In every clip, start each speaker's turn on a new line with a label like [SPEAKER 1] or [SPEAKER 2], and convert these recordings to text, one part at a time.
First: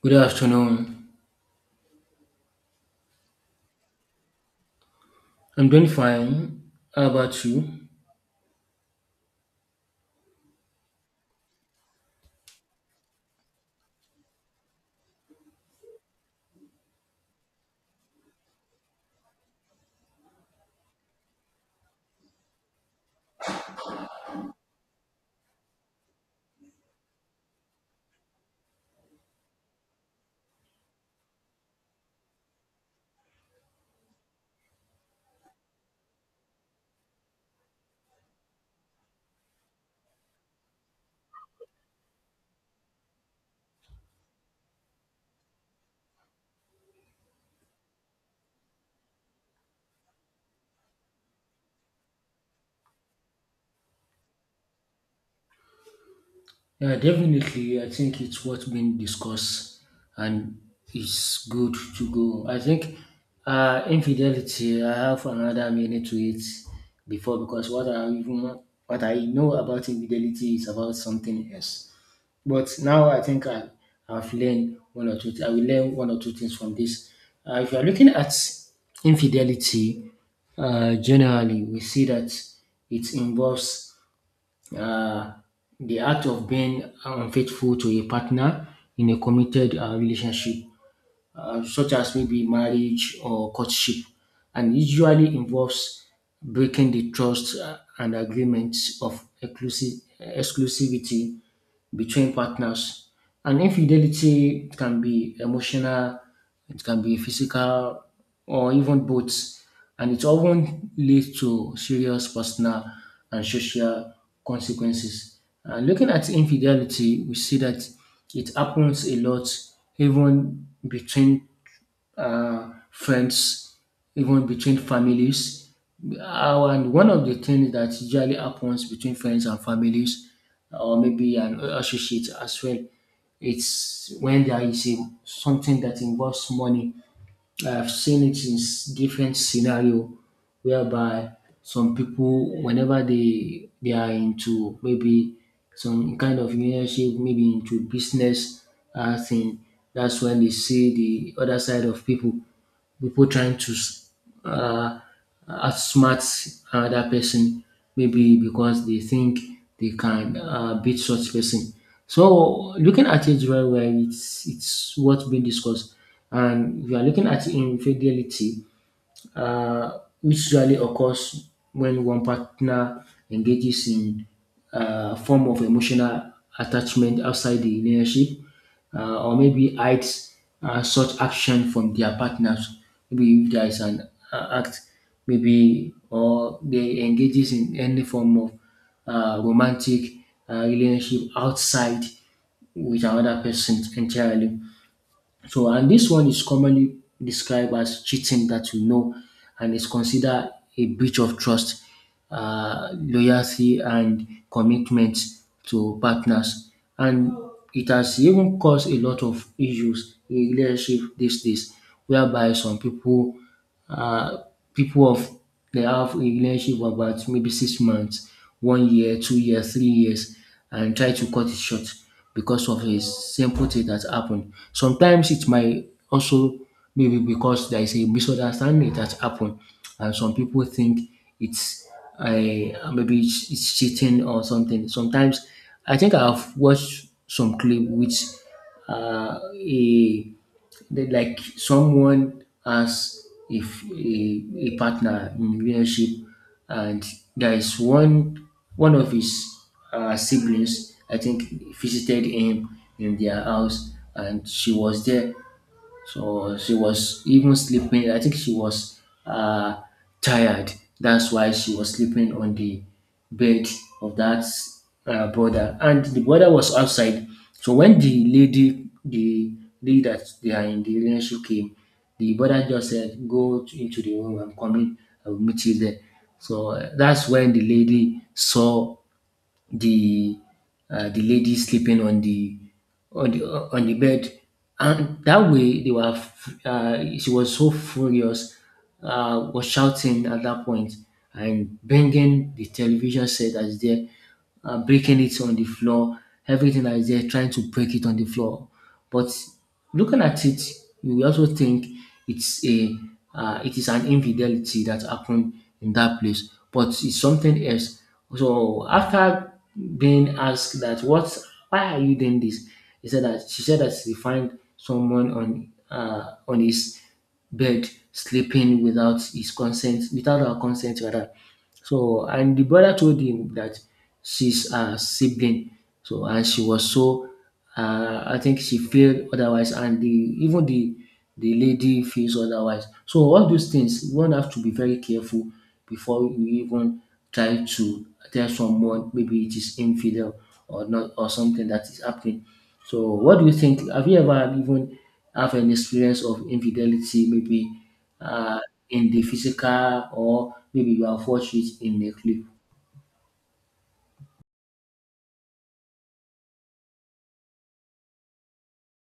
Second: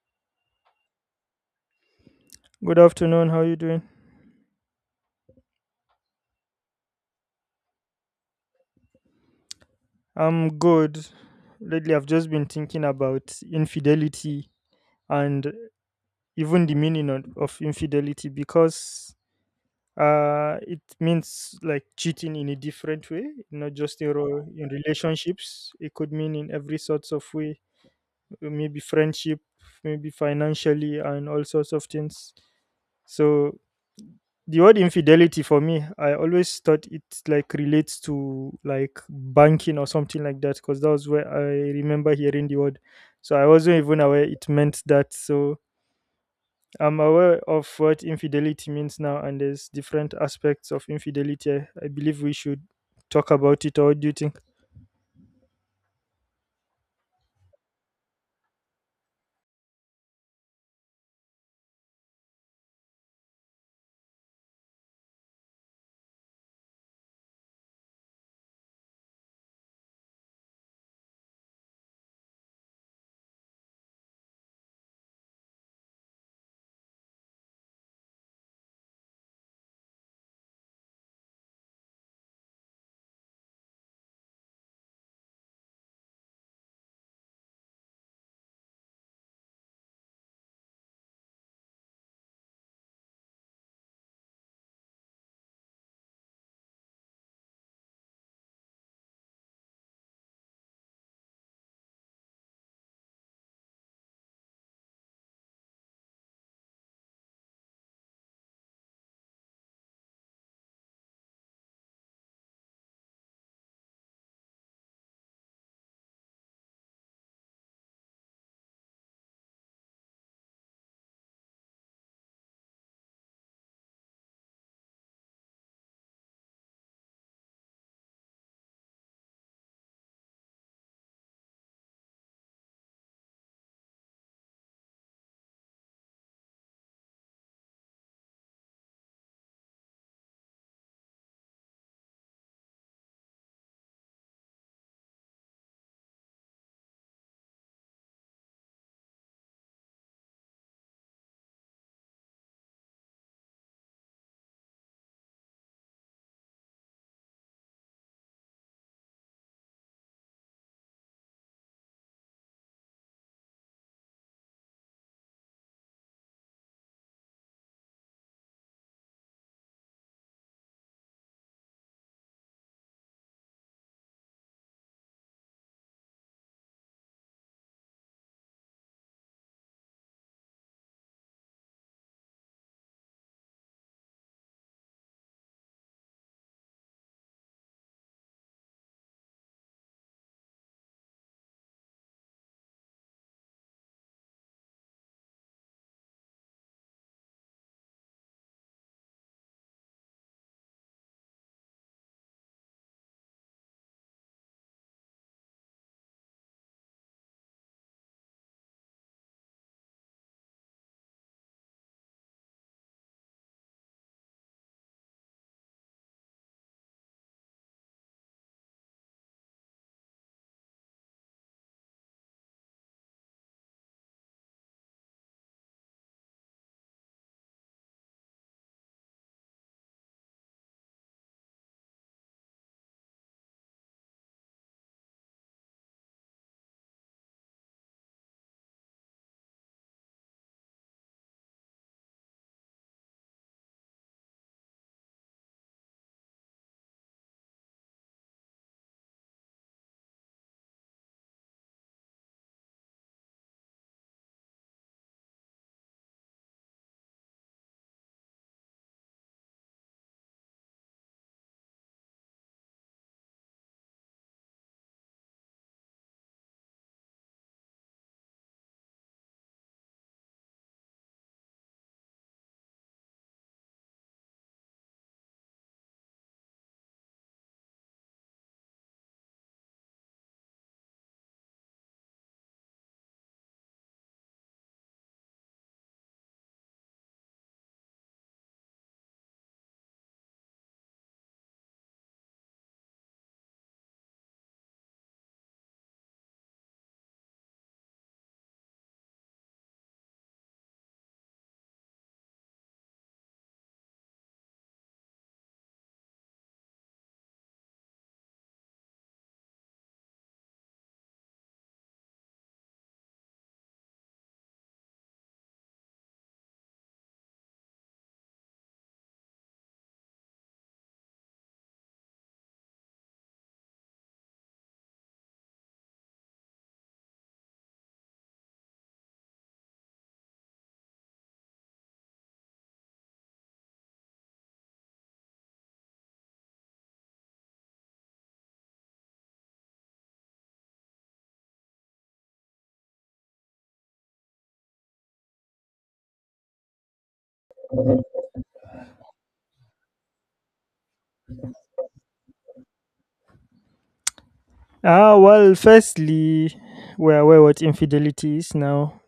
[SPEAKER 1] Good afternoon.
[SPEAKER 2] Good afternoon. How are you doing?
[SPEAKER 1] I'm doing fine. How about you?
[SPEAKER 2] I'm good. Lately, I've just been thinking about infidelity and even the meaning of infidelity because it means like cheating in a different way, not just in relationships. It could mean in every sorts of way, maybe friendship, maybe financially, and all sorts of things. So the word infidelity for me, I always thought it like relates to like banking or something like that, because that was where I remember hearing the word. So I wasn't even aware it meant that. So I'm aware of what infidelity means now, and there's different aspects of infidelity. I believe we should talk about it, or what do you think?
[SPEAKER 1] Yeah, definitely. I think it's what's been discussed and it's good to go. I think infidelity, I have another meaning to it before because what I know about infidelity is about something else. But now I think I have learned one or two. I will learn one or two things from this. If you are looking at infidelity, generally we see that it involves uh, the act of being unfaithful to a partner in a committed relationship, such as maybe marriage or courtship, and usually involves breaking the trust and agreements of exclusivity between partners. And infidelity can be emotional, it can be physical, or even both. And it often leads to serious personal and social consequences. And looking at infidelity, we see that it happens a lot, even between friends, even between families. And one of the things that usually happens between friends and families, or maybe an associate as well, it's when there is something that involves money. I've seen it in different scenario whereby some people, whenever they are into maybe some kind of relationship, maybe into business thing, that's when they see the other side of people trying to uh, outsmart another person, maybe because they think they can beat such person. So looking at it very well, it's what's been discussed, and if you are looking at infidelity, which usually occurs when one partner engages in a form of emotional attachment outside the relationship, or maybe hides such action from their partners. Maybe if there is an act, maybe or they engages in any form of romantic relationship outside with another person entirely. So, and this one is commonly described as cheating that we know and is considered a breach of trust, loyalty, and commitment to partners. And it has even caused a lot of issues in relationship these days, whereby some people uh, people of they have a relationship of about maybe 6 months, one year, 2 years, 3 years, and try to cut it short because of a simple thing that happened. Sometimes it might also maybe because there is a misunderstanding that happened, and some people think it's maybe it's cheating or something. Sometimes I think I've watched some clip which a they like someone has if a partner in relationship and there is one of his siblings I think visited him in their house and she was there so she was even sleeping. I think she was uh, tired. That's why she was sleeping on the bed of that brother. And the brother was outside. So when the lady that they are in the relationship came, the brother just said, "Go into the room. I'm coming. I will meet you there." So that's when the lady saw the the lady sleeping on the on the on the bed, and that way they were. She was so furious, was shouting at that point and banging the television set that is there, breaking it on the floor. Everything that is there, trying to break it on the floor, but looking at it, you will also think it's a it is an infidelity that happened in that place, but it's something else. So after being asked that what why are you doing this, he said that she find someone on his bed sleeping without his consent, without her consent rather. So and the brother told him that she's a sibling. So and she was so I think she feared otherwise and the even the lady feels otherwise. So all those things one have to be very careful before you even try to tell someone maybe it is infidel or not or something that is happening. So what do you think? Have you ever even have an experience of infidelity, maybe uh, in the physical, or maybe you are fortunate in a clip.
[SPEAKER 2] Well, firstly, we're aware what infidelity is now.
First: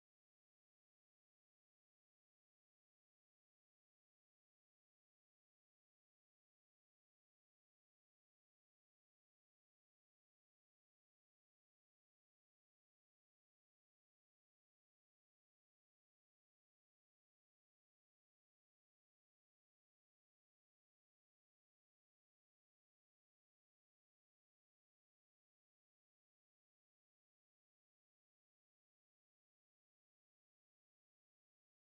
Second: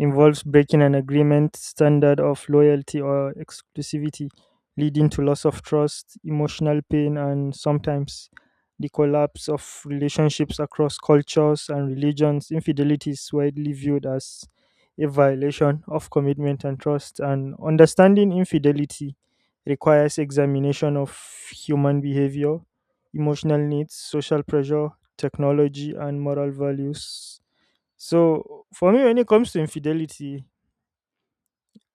[SPEAKER 2] Involves breaking an agreement, standard of loyalty or exclusivity, leading to loss of trust, emotional pain, and sometimes the collapse of relationships across cultures and religions. Infidelity is widely viewed as a violation of commitment and trust, and understanding infidelity requires examination of human behavior, emotional needs, social pressure, technology, and moral values. So for me, when it comes to infidelity,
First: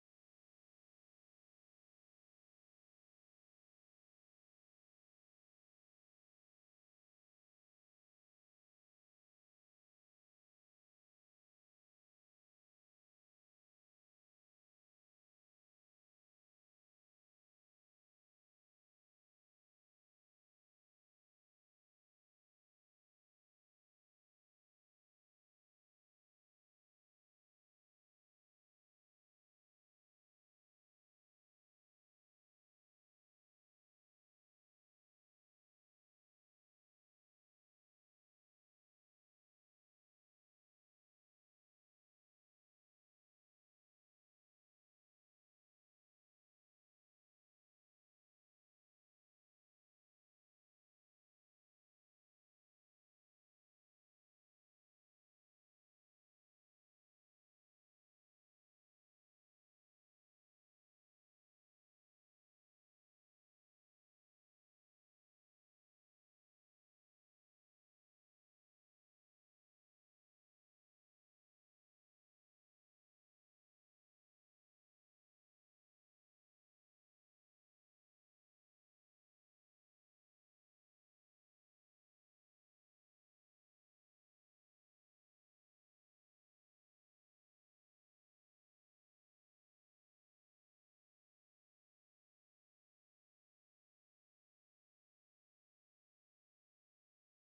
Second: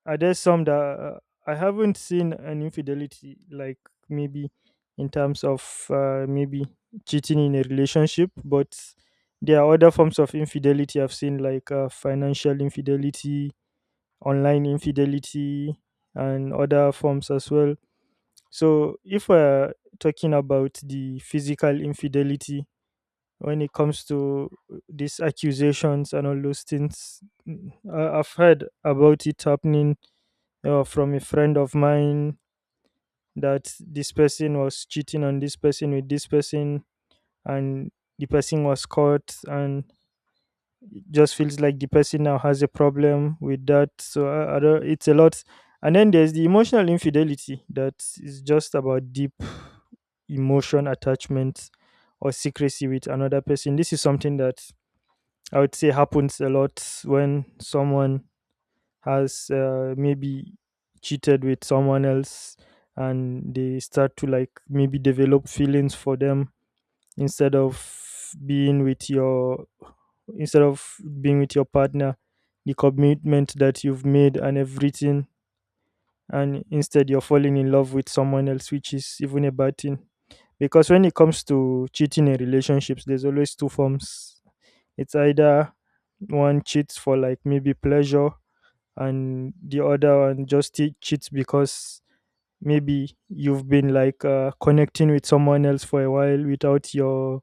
[SPEAKER 2] are there some that I haven't seen an infidelity like maybe in terms of maybe cheating in a relationship, but there are other forms of infidelity I've seen, like financial infidelity, online infidelity, and other forms as well. So if we're talking about the physical infidelity, when it comes to these accusations and all those things. I've heard about it happening from a friend of mine, that this person was cheating on this person with this person, and the person was caught, and it just feels like the person now has a problem with that. So I don't, it's a lot. And then there's the emotional infidelity, that is just about deep emotion attachment or secrecy with another person. This is something that I would say happens a lot when someone has maybe cheated with someone else and they start to like maybe develop feelings for them, instead of being with your instead of being with your partner, the commitment that you've made and everything, and instead you're falling in love with someone else, which is even a bad thing, because when it comes to cheating in relationships, there's always two forms. It's either one cheats for like maybe pleasure, and the other one just cheats because maybe you've been like connecting with someone else for a while without your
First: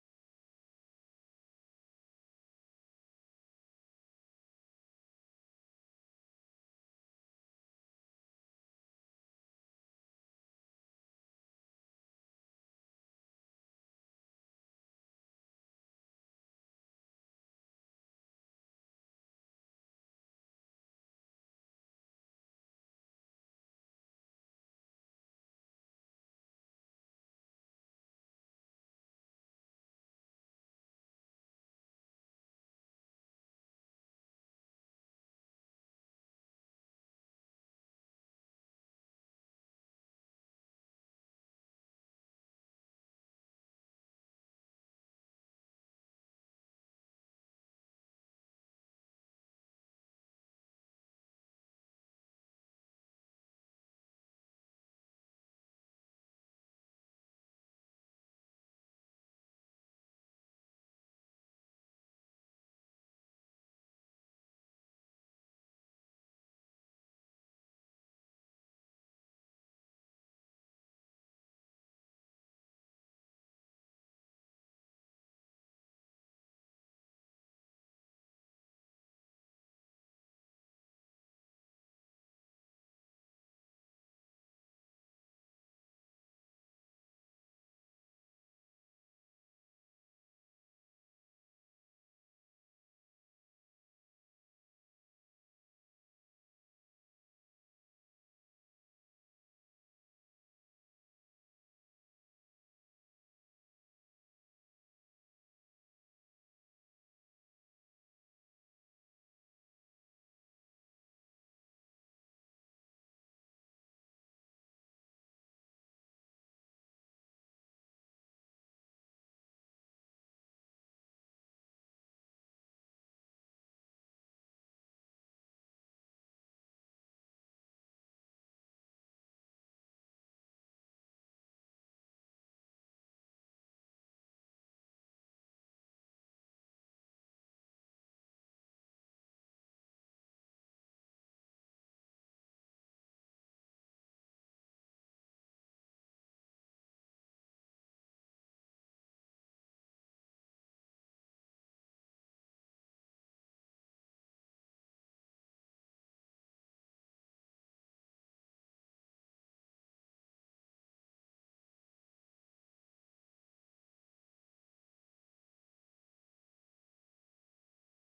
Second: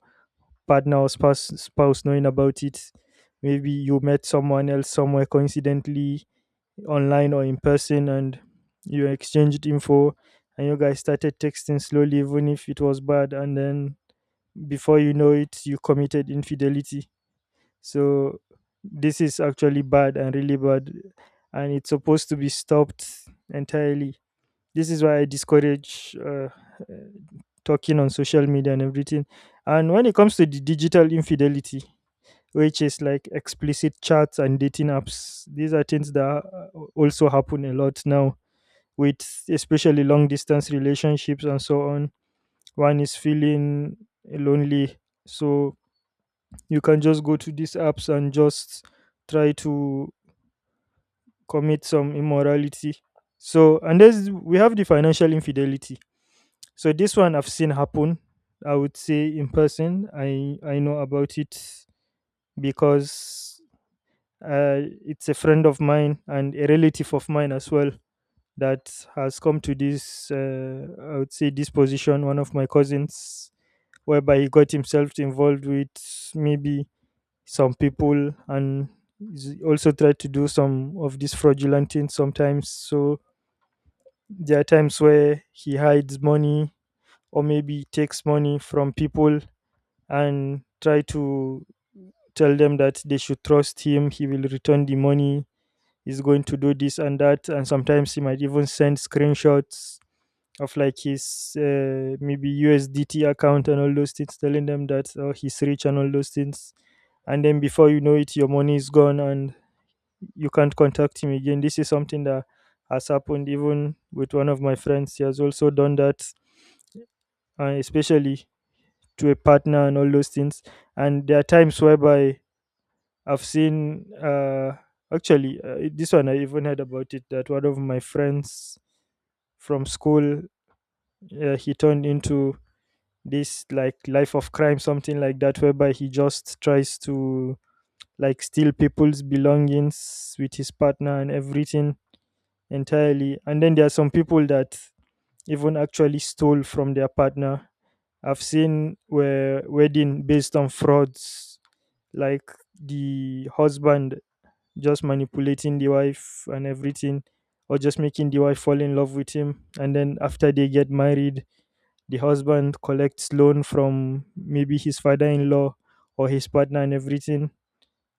[SPEAKER 2] partner or spouse, knowing about it. Maybe you met someone else somewhere coincidentally, online or in person, and you exchanged info, and you guys started texting slowly, even if it was bad, and then before you know it, you committed infidelity. So this is actually bad and really bad, and it's supposed to be stopped entirely. This is why I discourage talking on social media and everything. And when it comes to the digital infidelity, which is like explicit chats and dating apps, these are things that also happen a lot now, with especially long distance relationships and so on. One is feeling lonely, so you can just go to these apps and just try to commit some immorality. So, and there's we have the financial infidelity. So this one I've seen happen. I would say in person. I know about it because it's a friend of mine and a relative of mine as well that has come to this. I would say this position. One of my cousins, whereby he got himself involved with maybe some people, and is also tried to do some of these fraudulent things sometimes. So there are times where he hides money or maybe takes money from people and try to tell them that they should trust him. He will return the money. He's going to do this and that. And sometimes he might even send screenshots of like his maybe USDT account and all those things, telling them that oh, he's rich and all those things. And then before you know it, your money is gone and you can't contact him again. This is something that has happened even with one of my friends. He has also done that, especially to a partner and all those things. And there are times whereby I've seen, this one I even heard about it, that one of my friends from school, he turned into this like life of crime, something like that, whereby he just tries to like steal people's belongings with his partner and everything entirely. And then there are some people that even actually stole from their partner. I've seen where wedding based on frauds, like the husband just manipulating the wife and everything, or just making the wife fall in love with him. And then after they get married, the husband collects loan from maybe his father-in-law or his partner and everything,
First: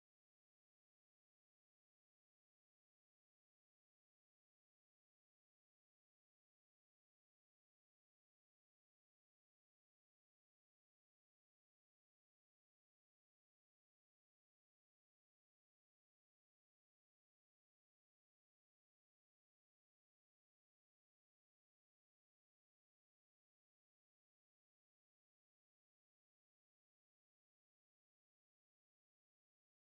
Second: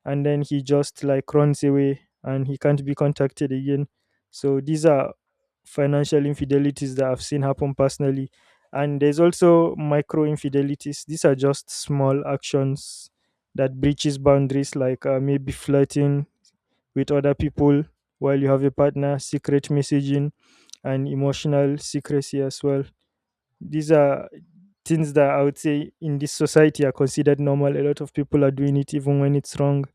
[SPEAKER 2] and then he just like runs away and he can't be contacted again. So these are financial infidelities that I've seen happen personally. And there's also micro infidelities. These are just small actions that breaches boundaries, like maybe flirting with other people while you have a partner, secret messaging and emotional secrecy as well. These are things that I would say in this society are considered normal. A lot of people are doing it even when it's wrong.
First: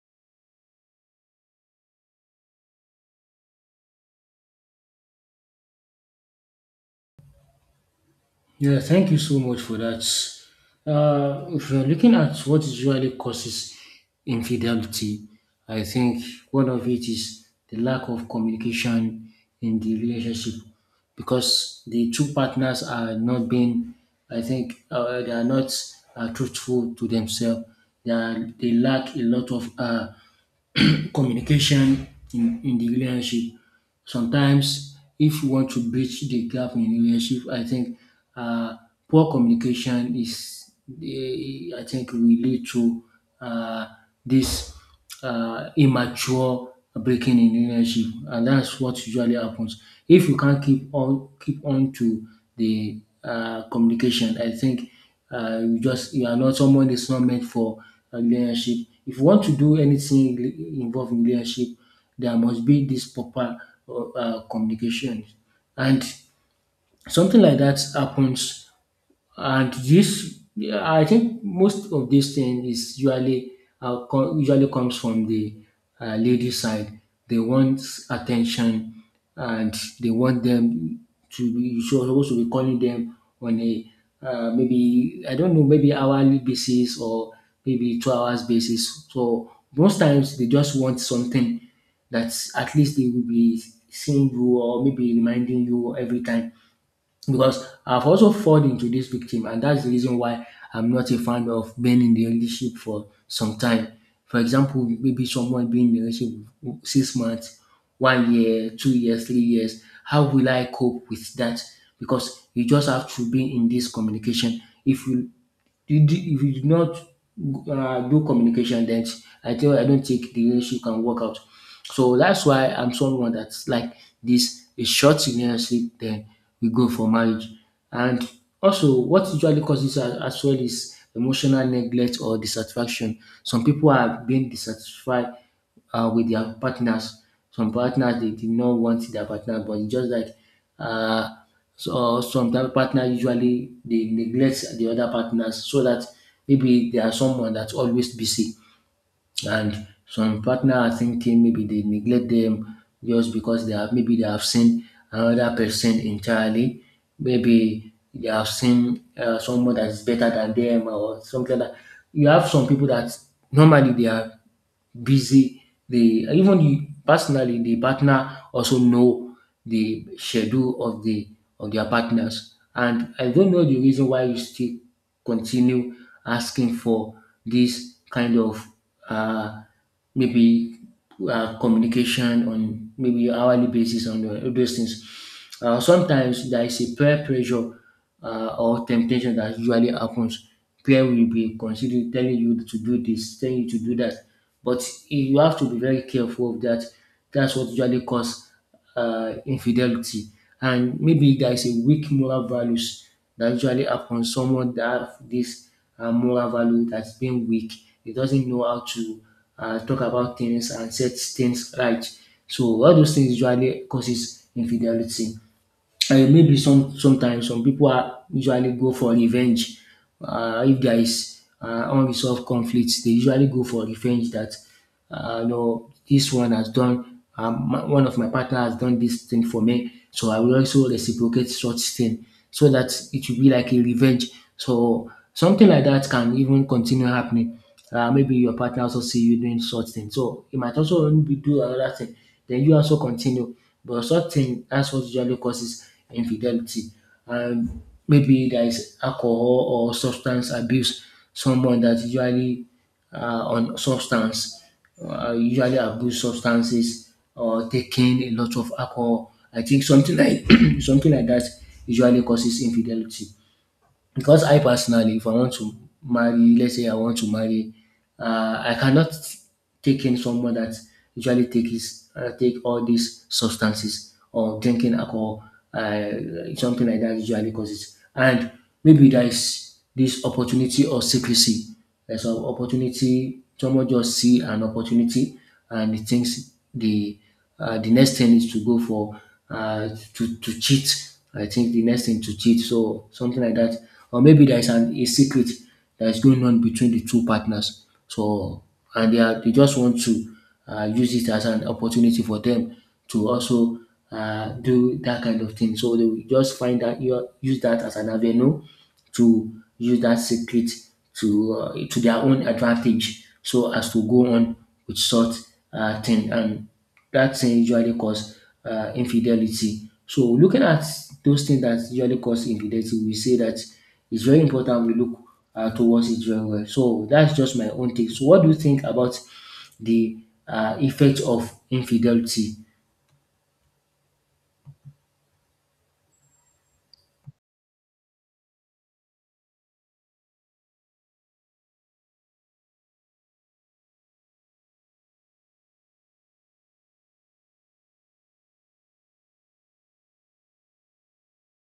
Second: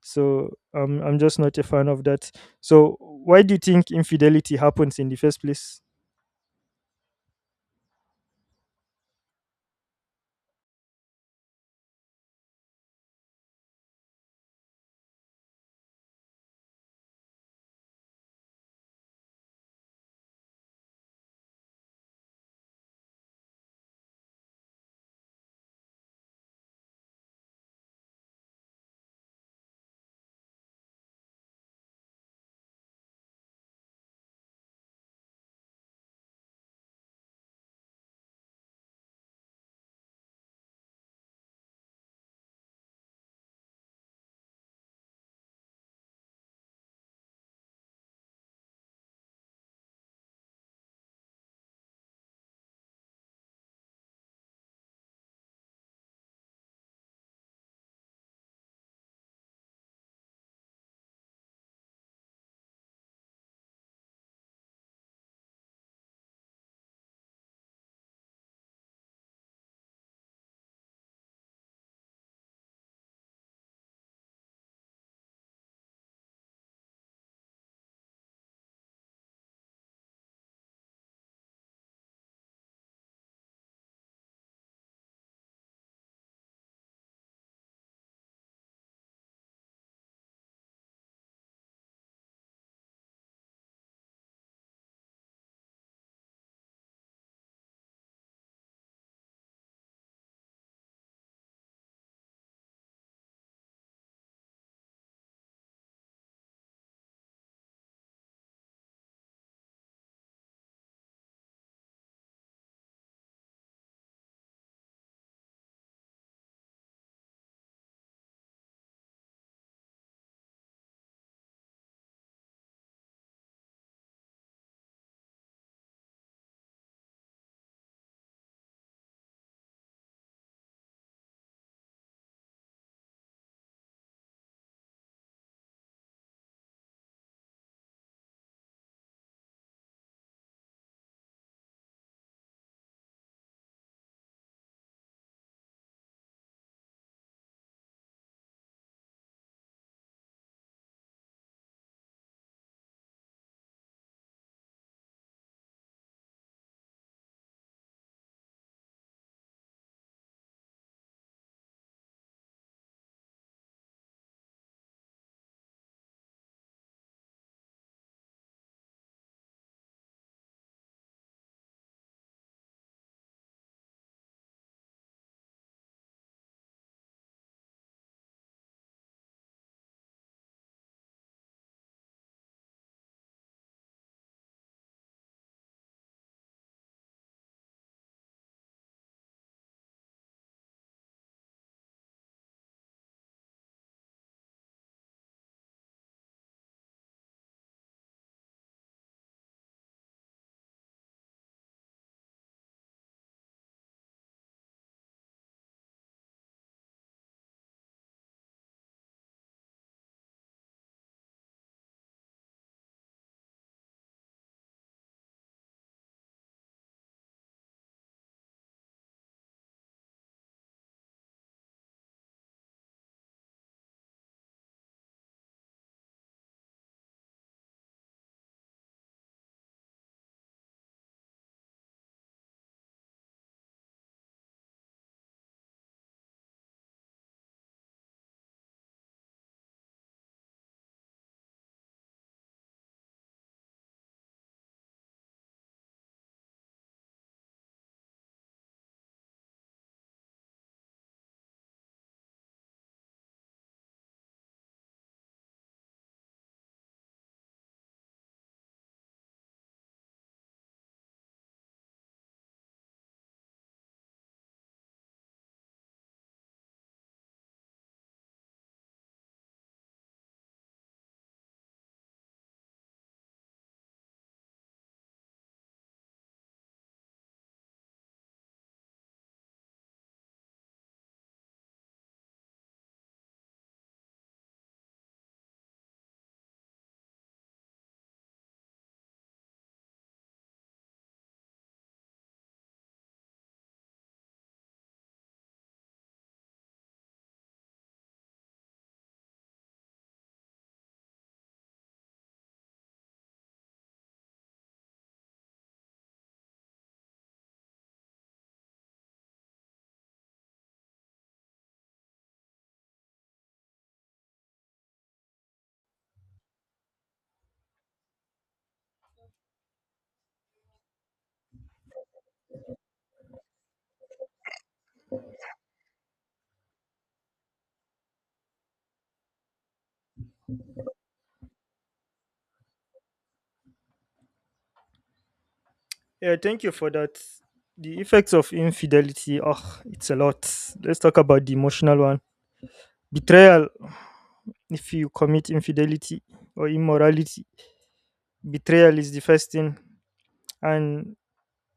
[SPEAKER 2] So I'm just not a fan of that. So why do you think infidelity happens in the first place?
[SPEAKER 1] Yeah, thank you so much for that. If you're looking at what usually causes infidelity, I think one of it is the lack of communication in the relationship because the two partners are not being, I think, they are not truthful to themselves. They lack a lot of communication in the relationship. Sometimes, if you want to bridge the gap in relationship, I think uh, poor communication I think, will lead to uh, this immature breaking in relationship, and that's what usually happens. If you can't keep on to the communication, I think you are not someone that's not meant for a relationship. If you want to do anything involved in relationship, there must be this proper communication, and something like that happens and this, I think, most of this thing is usually usually comes from the lady side. They want attention, and they want them to be. You're supposed to be calling them on a maybe I don't know, maybe hourly basis or maybe 2 hours basis. So most times they just want something that at least they will be seeing you or maybe reminding you every time because I've also fallen into this victim, and that's the reason why I'm not a fan of being in the relationship for some time. For example, maybe someone being in a relationship with 6 months, one year, 2 years, 3 years. How will I cope with that? Because you just have to be in this communication. If you did you do if you do not do communication, then I don't think the relationship can work out. So that's why I'm someone that's like this a short relationship, then we go for marriage. And also what usually causes as well is emotional neglect or dissatisfaction. Some people are being dissatisfied with their partners. Some partners they did not want their partner, but it's just like uh, some type of partner usually they neglect the other partners so that maybe there are someone that's always busy and some partner are thinking maybe they neglect them just because they have maybe they have seen another person entirely. Maybe they have seen someone that is better than them or something like that. You have some people that normally they are busy. They even you personally the partner also know the schedule of the of their partners. And I don't know the reason why you still continue asking for this kind of uh, maybe communication on maybe hourly basis on the- all those things. Sometimes there is a peer pressure or temptation that usually happens, prayer will be considering telling you to do this, telling you to do that, but you have to be very careful of that. That's what usually cause infidelity, and maybe there is a weak moral values that usually happens. Someone that have this moral value that's been weak, he doesn't know how to talk about things and set things right. So all those things usually causes infidelity. Maybe sometimes some people are usually go for revenge. If there is unresolved conflicts, they usually go for revenge that you know this one has done one of my partner has done this thing for me, so I will also reciprocate such thing so that it will be like a revenge. So something like that can even continue happening. Maybe your partner also see you doing such thing, so it might also be do another thing. Then you also continue. But such thing, that's what usually causes infidelity. And maybe there is alcohol or substance abuse. Someone that usually uh, on substance, usually abuse substances or taking a lot of alcohol. I think something like something like that usually causes infidelity. Because I personally, if I want to marry, let's say I want to marry, I cannot take in someone that usually takes take all these substances or drinking alcohol, uh, something like that usually causes. And maybe there is this opportunity or secrecy. There's an opportunity. Someone just see an opportunity and he thinks the next thing is to go for uh, to cheat. I think the next thing to cheat, so something like that, or maybe there is an a secret that is going on between the two partners. So and they are they just want to use it as an opportunity for them to also do that kind of thing. So they will just find that you use that as an avenue to use that secret to their own advantage so as to go on with such thing, and that thing usually cause infidelity. So looking at those things that usually cause infidelity, we say that it's very important we look towards it very well. So that's just my own take. So what do you think about the effect of infidelity?
[SPEAKER 2] Yeah, thank you for that. The effects of infidelity, oh, it's a lot. Let's talk about the emotional one. Betrayal. If you commit infidelity or immorality, betrayal is the first thing. And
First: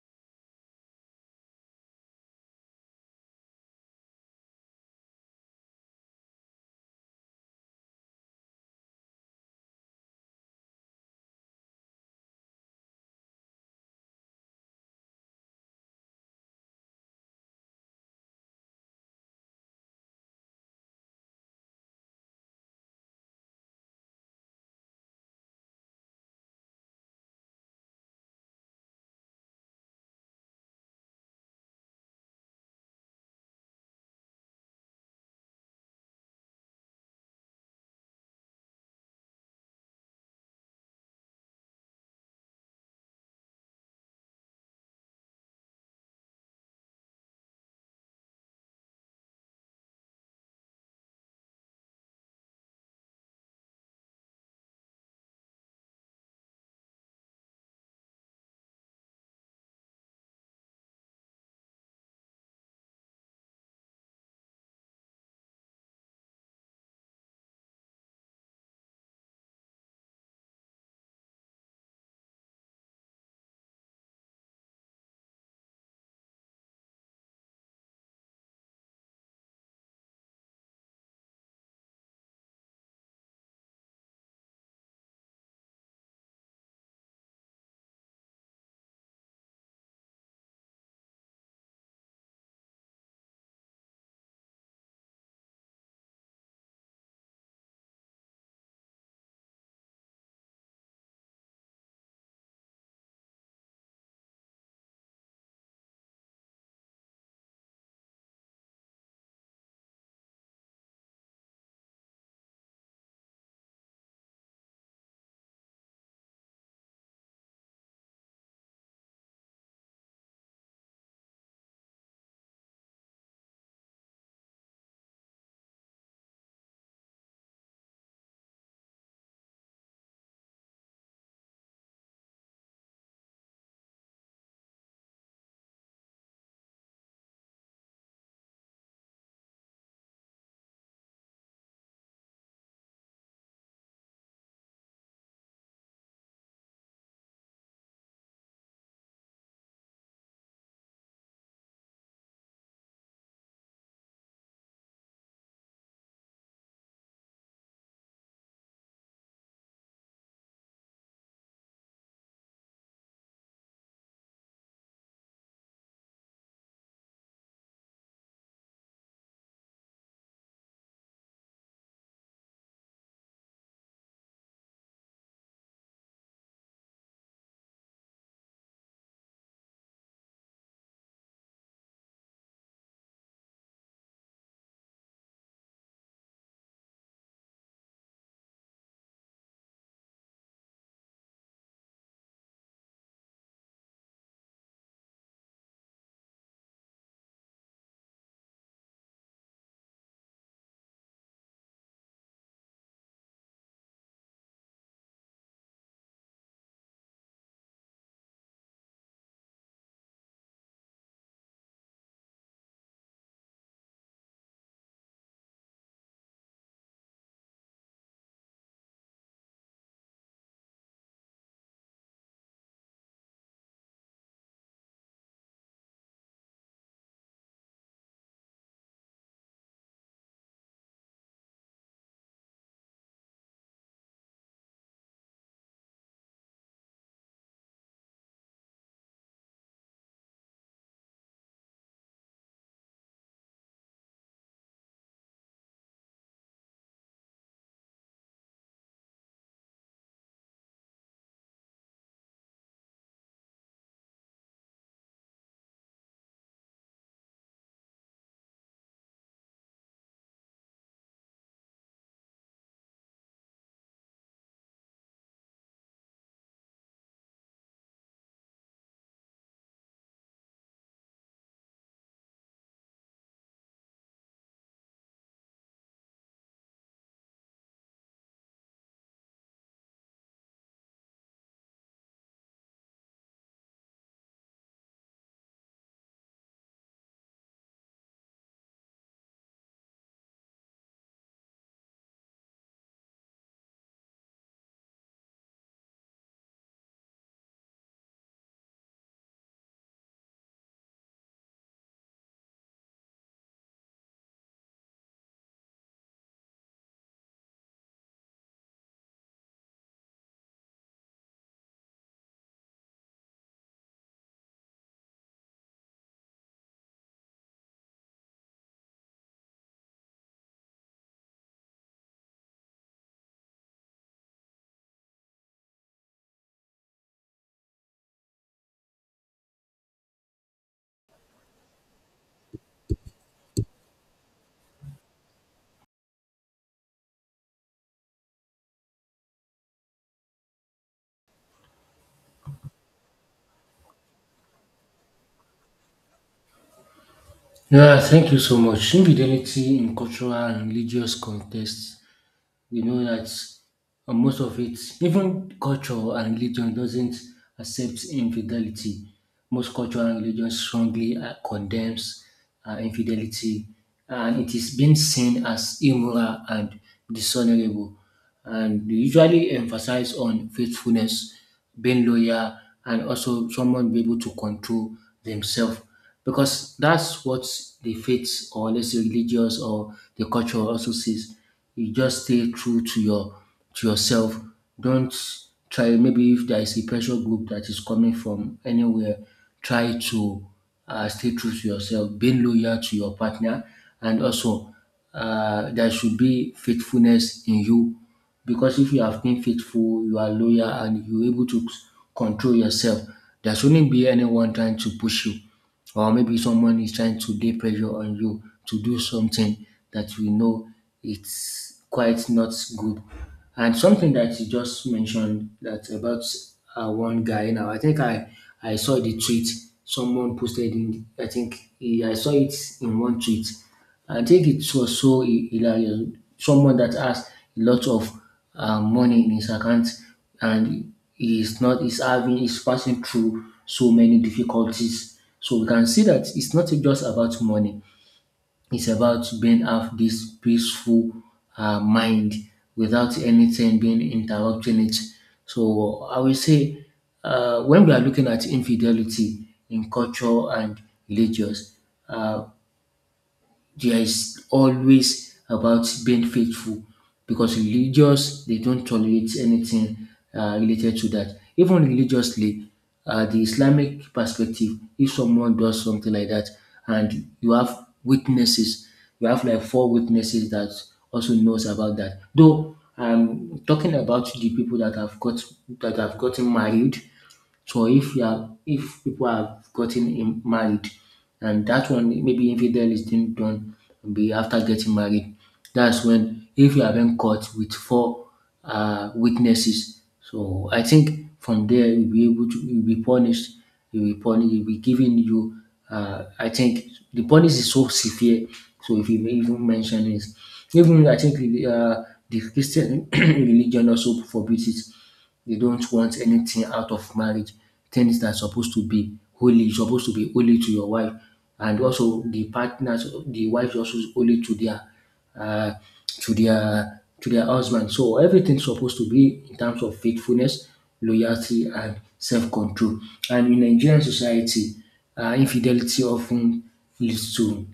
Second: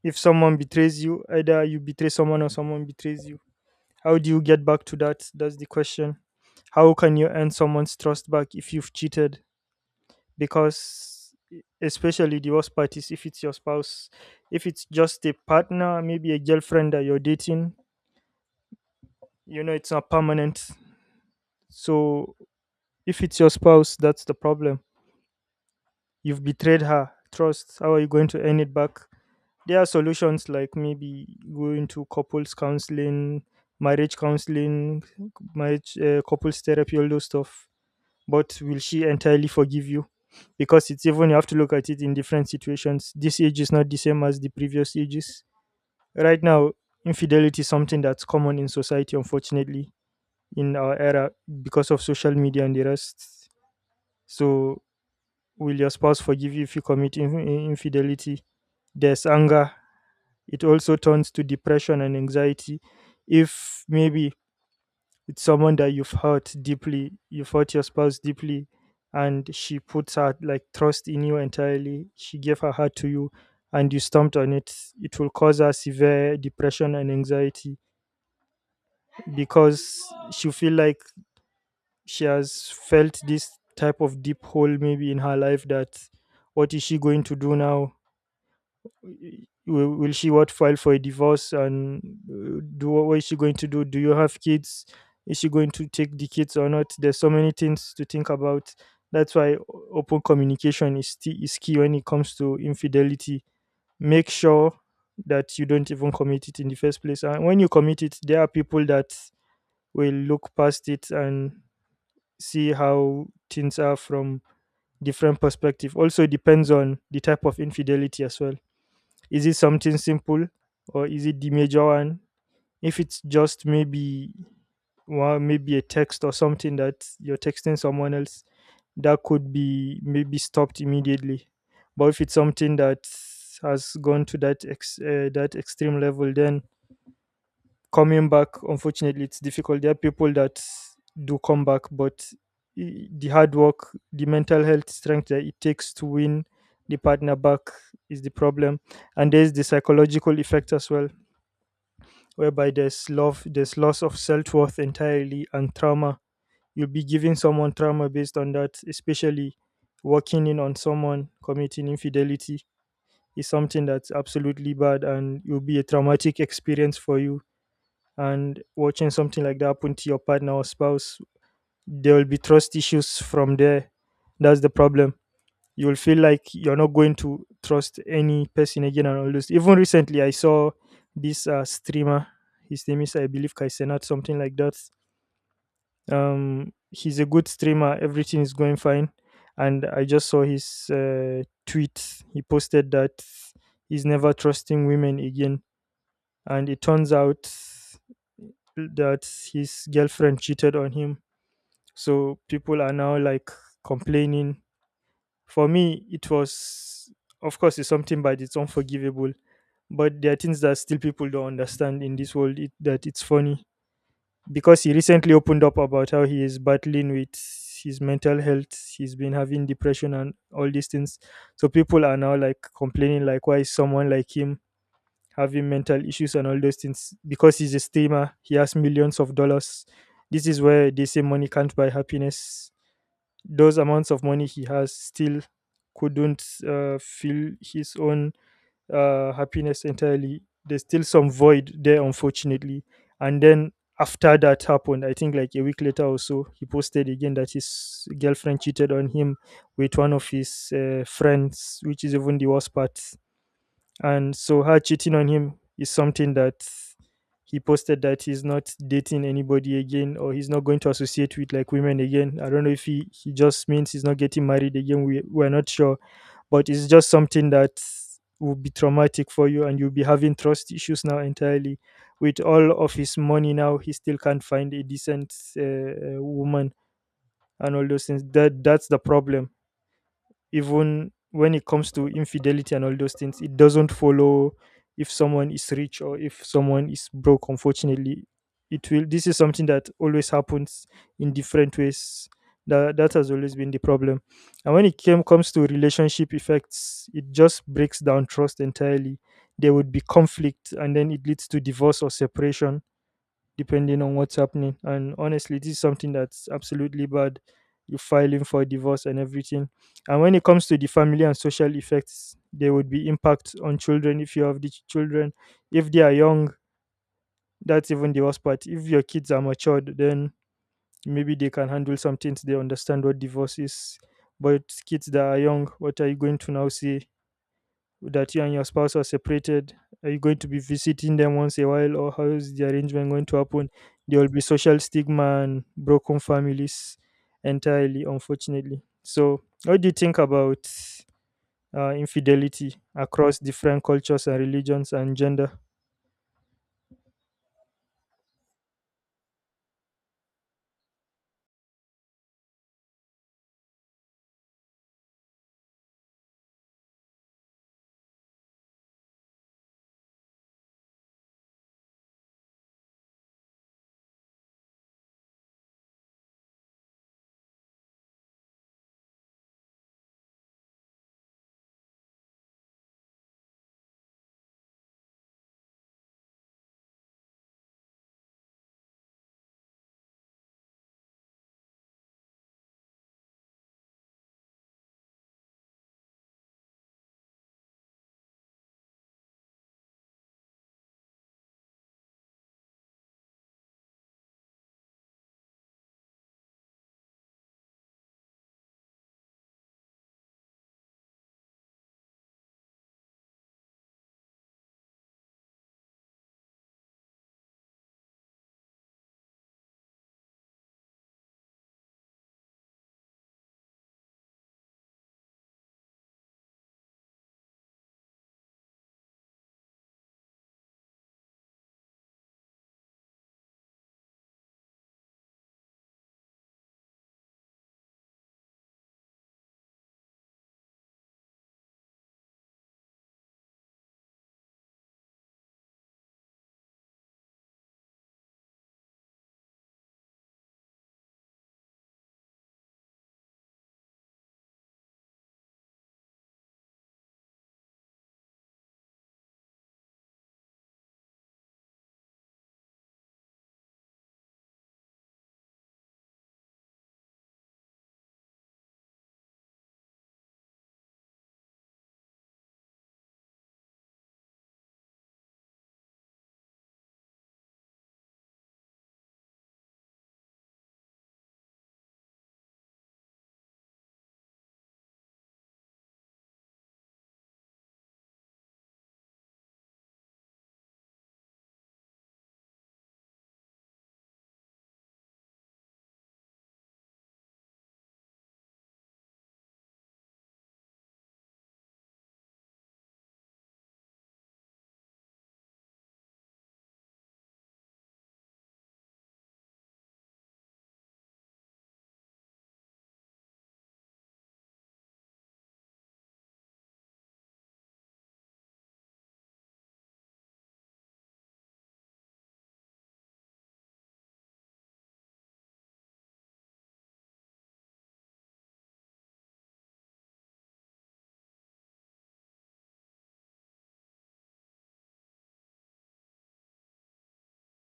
[SPEAKER 2] if someone betrays you, either you betray someone or someone betrays you, how do you get back to that? That's the question. How can you earn someone's trust back if you've cheated? Because especially the worst part is if it's your spouse. If it's just a partner, maybe a girlfriend that you're dating, you know it's not permanent. So if it's your spouse, that's the problem. You've betrayed her trust. How are you going to earn it back? There are solutions, like maybe going to couples counseling, marriage counseling, marriage couples therapy, all those stuff. But will she entirely forgive you? Because it's even you have to look at it in different situations. This age is not the same as the previous ages. Right now, infidelity is something that's common in society, unfortunately, in our era, because of social media and the rest. So will your spouse forgive you if you commit infidelity? There's anger. It also turns to depression and anxiety. If maybe it's someone that you've hurt deeply, you've hurt your spouse deeply, and she puts her like trust in you entirely. She gave her heart to you, and you stomped on it. It will cause her severe depression and anxiety, because she feel like she has felt this type of deep hole maybe in her life, that what is she going to do now? Will she what file for a divorce, and do what is she going to do? Do you have kids? Is she going to take the kids or not? There's so many things to think about. That's why open communication is key when it comes to infidelity. Make sure that you don't even commit it in the first place. And when you commit it, there are people that will look past it and see how things are from different perspective. Also depends on the type of infidelity as well. Is it something simple, or is it the major one? If it's just maybe well, maybe a text or something that you're texting someone else, that could be maybe stopped immediately. But if it's something that has gone to that that extreme level, then coming back, unfortunately, it's difficult. There are people that do come back, but the hard work, the mental health strength that it takes to win the partner back is the problem. And there's the psychological effect as well, whereby there's love, there's loss of self-worth entirely and trauma. You'll be giving someone trauma based on that, especially working in on someone committing infidelity is something that's absolutely bad, and it will be a traumatic experience for you. And watching something like that happen to your partner or spouse, there will be trust issues from there. That's the problem. You'll feel like you're not going to trust any person again and all this. Even recently, I saw this streamer. His name is, I believe, Kaisenat, something like that. He's a good streamer. Everything is going fine. And I just saw his tweet. He posted that he's never trusting women again, and it turns out that his girlfriend cheated on him. So people are now complaining. For me, it was, of course, it's something, but it's unforgivable. But there are things that still people don't understand in this world, that it's funny because he recently opened up about how he is battling with his mental health. He's been having depression and all these things. So people are now complaining like why is someone like him having mental issues and all those things. Because he's a streamer, he has millions of dollars. This is where they say money can't buy happiness. Those amounts of money he has still couldn't fill his own happiness entirely. There's still some void there, unfortunately. And then after that happened, I think like a week later or so, he posted again that his girlfriend cheated on him with one of his friends, which is even the worst part. And so her cheating on him is something that, he posted that he's not dating anybody again, or he's not going to associate with women again. I don't know if he, he just means he's not getting married again. We're not sure. But it's just something that will be traumatic for you, and you'll be having trust issues now entirely. With all of his money now, he still can't find a decent woman and all those things. That's the problem. Even when it comes to infidelity and all those things, it doesn't follow if someone is rich or if someone is broke. Unfortunately, it will this is something that always happens in different ways. That has always been the problem. And when it came comes to relationship effects, it just breaks down trust entirely. There would be conflict, and then it leads to divorce or separation depending on what's happening. And honestly, this is something that's absolutely bad. You filing for divorce and everything. And when it comes to the family and social effects, there would be impact on children if you have children. If they are young, that's even the worst part. If your kids are matured, then maybe they can handle some things. They understand what divorce is. But kids that are young, what are you going to now say? That you and your spouse are separated? Are you going to be visiting them once a while, or how is the arrangement going to happen? There will be social stigma and broken families entirely, unfortunately. So what do you think about infidelity across different cultures and religions and gender?
[SPEAKER 1] Yeah, thank you so much. Infidelity in cultural and religious contexts. We know that most of it, even culture and religion, doesn't accept infidelity. Most culture and religion strongly condemns infidelity, and it is being seen as immoral and dishonorable. And they usually emphasize on faithfulness, being loyal, and also someone be able to control themselves, because that's what the faith, or let's say religious or the culture, also sees. You just stay true to your to yourself. Don't try, maybe if there is a pressure group that is coming from anywhere, try to stay true to yourself, being loyal to your partner, and also there should be faithfulness in you, because if you have been faithful, you are loyal, and you're able to control yourself, there shouldn't be anyone trying to push you, or maybe someone is trying to lay pressure on you to do something that you know it's quite not good. And something that you just mentioned, that about one guy now, I think I saw the tweet someone posted in. I think I saw it in one tweet. I think it was so hilarious. Someone that has a lot of money in his account, and he's not is having is passing through so many difficulties. So we can see that it's not just about money. It's about being have this peaceful mind without anything being interrupting it. So I will say, when we are looking at infidelity in culture and religious, uh, there is always about being faithful, because religious they don't tolerate anything related to that. Even religiously, the Islamic perspective, if someone does something like that and you have witnesses, you have like four witnesses that also knows about that, though I'm talking about the people that have got that have gotten married. So if you are, if people have gotten married, and that one maybe infidel is being done be after getting married, that's when, if you have been caught with four witnesses. So I think from there you'll be able to you'll be punished. You'll be punished. You'll be given you. I think the punish is so severe. So if you even mention it, even I think, uh, the Christian religion also forbids it. They don't want anything out of marriage, things that are supposed to be holy. You're supposed to be holy to your wife, and also the partners, the wife is also holy to their uh, to their husband. So everything's supposed to be in terms of faithfulness, loyalty, and self-control. And in Nigerian society, infidelity often leads to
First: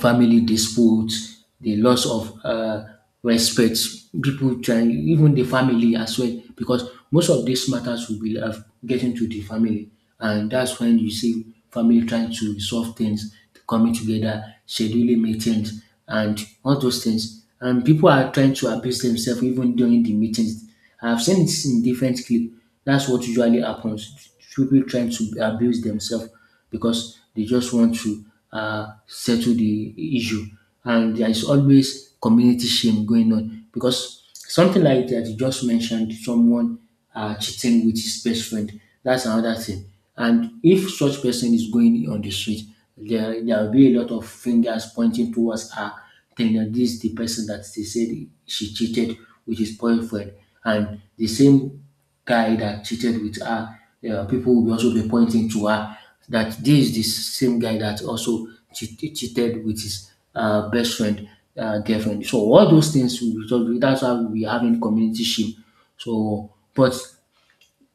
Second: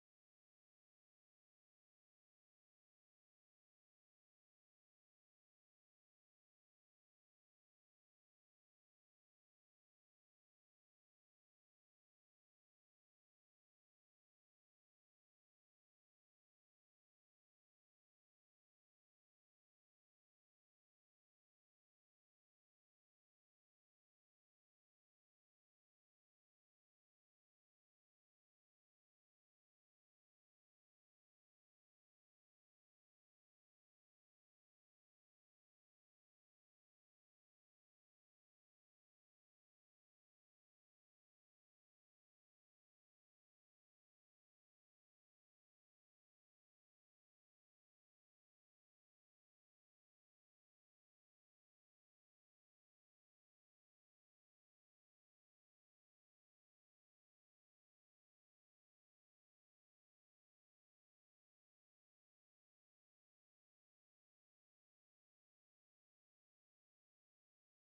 [SPEAKER 1] family disputes, the loss of respect, people trying, even the family as well, because most of these matters will be getting to the family, and that's when you see family trying to resolve things, coming together, scheduling meetings, and all those things. And people are trying to abuse themselves even during the meetings. I've seen it in different clips. That's what usually happens. People trying to abuse themselves because they just want to settle the issue. And there is always community shame going on, because something like that you just mentioned, someone cheating with his best friend, that's another thing. And if such person is going on the street, there will be a lot of fingers pointing towards her, telling her this is the person that they said she cheated with his boyfriend. And the same guy that cheated with her, people will also be pointing to her that this is the same guy that also cheated with his best friend girlfriend. So all those things, will result- that's why we are having community shame. So, but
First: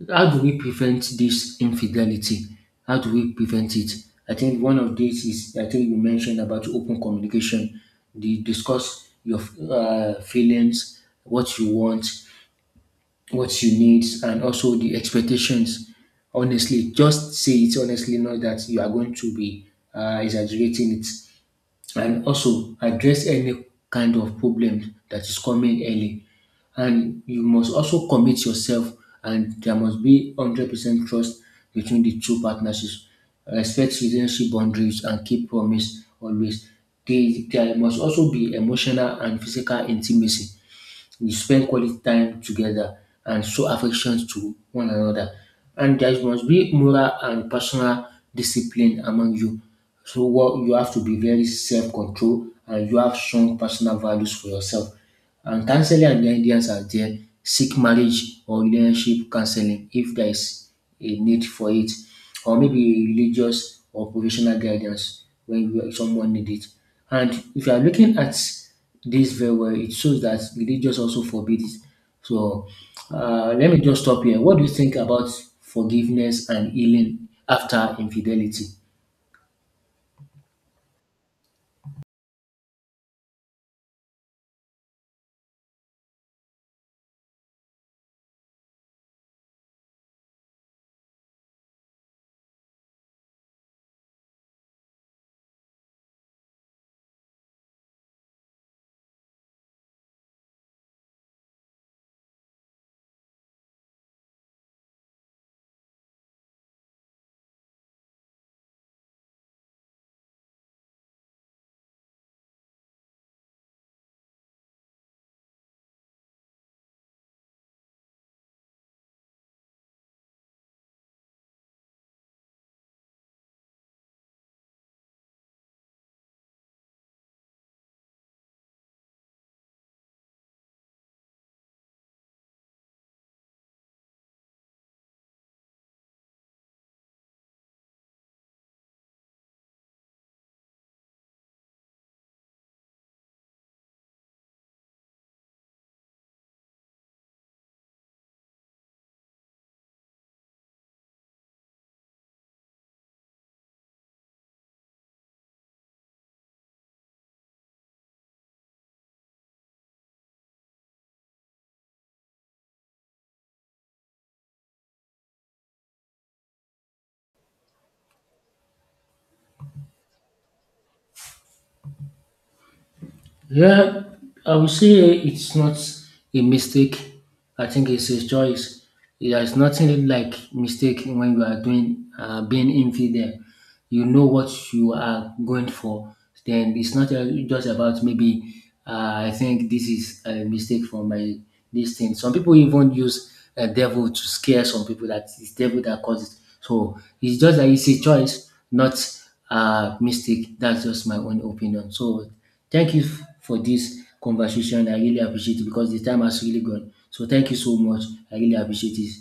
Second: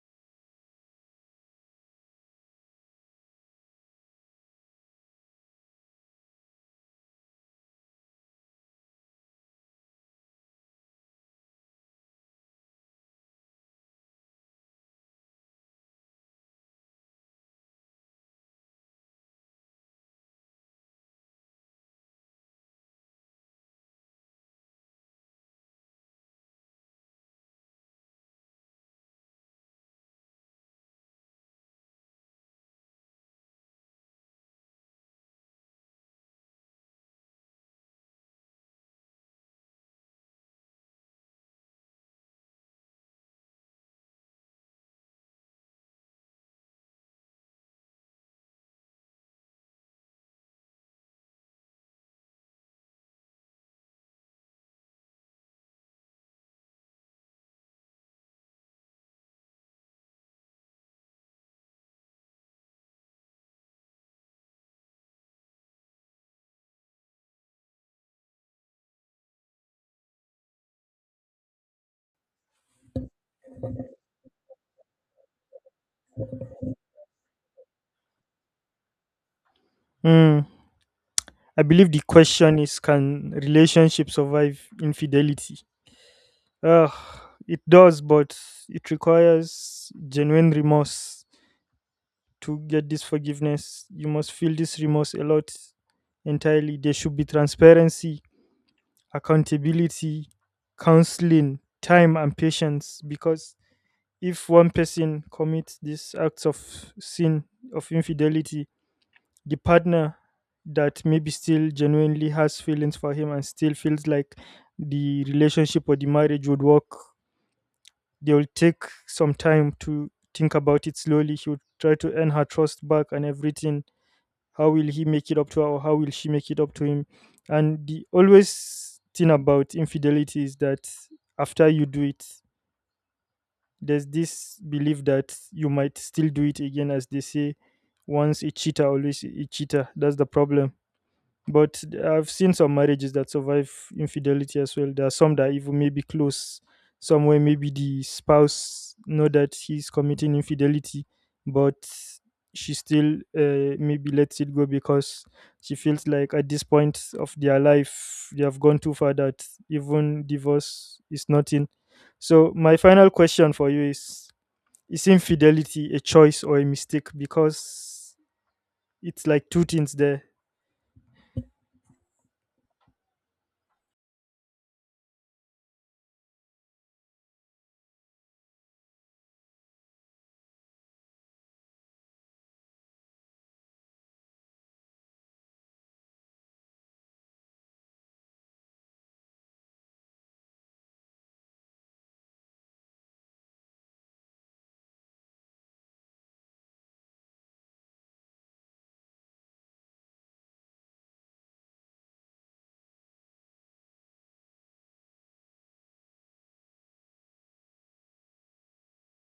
[SPEAKER 1] how do we prevent this infidelity? How do we prevent it? I think one of these is, I think you mentioned about open communication. The discuss your feelings, what you want, what you need, and also the expectations. Honestly, just say it honestly, not that you are going to be exaggerating it. And also address any kind of problem that is coming early. And you must also commit yourself, and there must be 100% trust between the two partnerships. Respect relationship boundaries and keep promise always. There must also be emotional and physical intimacy. We spend quality time together and show affection to one another. And there must be moral and personal discipline among you. So what you have to be very self-control, and you have strong personal values for yourself. And counseling and guidance are there. Seek marriage or relationship counseling if there is a need for it, or maybe religious or professional guidance when you- someone need it. And if you are looking at this very well, it shows that religious also forbid it. So let me just stop here. What do you think about forgiveness and healing after infidelity?
[SPEAKER 2] Hmm. I believe the question is, can relationship survive infidelity? Ugh, it does, but it requires genuine remorse to get this forgiveness. You must feel this remorse a lot entirely. There should be transparency, accountability, counseling, time, and patience, because if one person commits these acts of sin, of infidelity, the partner that maybe still genuinely has feelings for him and still feels like the relationship or the marriage would work, they will take some time to think about it slowly. He would try to earn her trust back and everything. How will he make it up to her, or how will she make it up to him? And the always thing about infidelity is that after you do it, there's this belief that you might still do it again. As they say, once a cheater, always a cheater. That's the problem. But I've seen some marriages that survive infidelity as well. There are some that even maybe close somewhere. Maybe the spouse know that he's committing infidelity, but she still maybe lets it go because she feels like at this point of their life they have gone too far that even divorce is nothing. So my final question for you is: is infidelity a choice or a mistake? Because it's like two things there.
[SPEAKER 1] Yeah, I would say it's not a mistake. I think it's a choice. There's nothing like mistake when you are doing being infidel. You know what you are going for. Then it's not just about maybe I think this is a mistake for my this thing. Some people even use a devil to scare some people that it's devil that caused it. So it's just that it's a choice, not a mistake. That's just my own opinion. So thank you for this conversation. I really appreciate it, because the time has really gone. So thank you so much. I really appreciate it.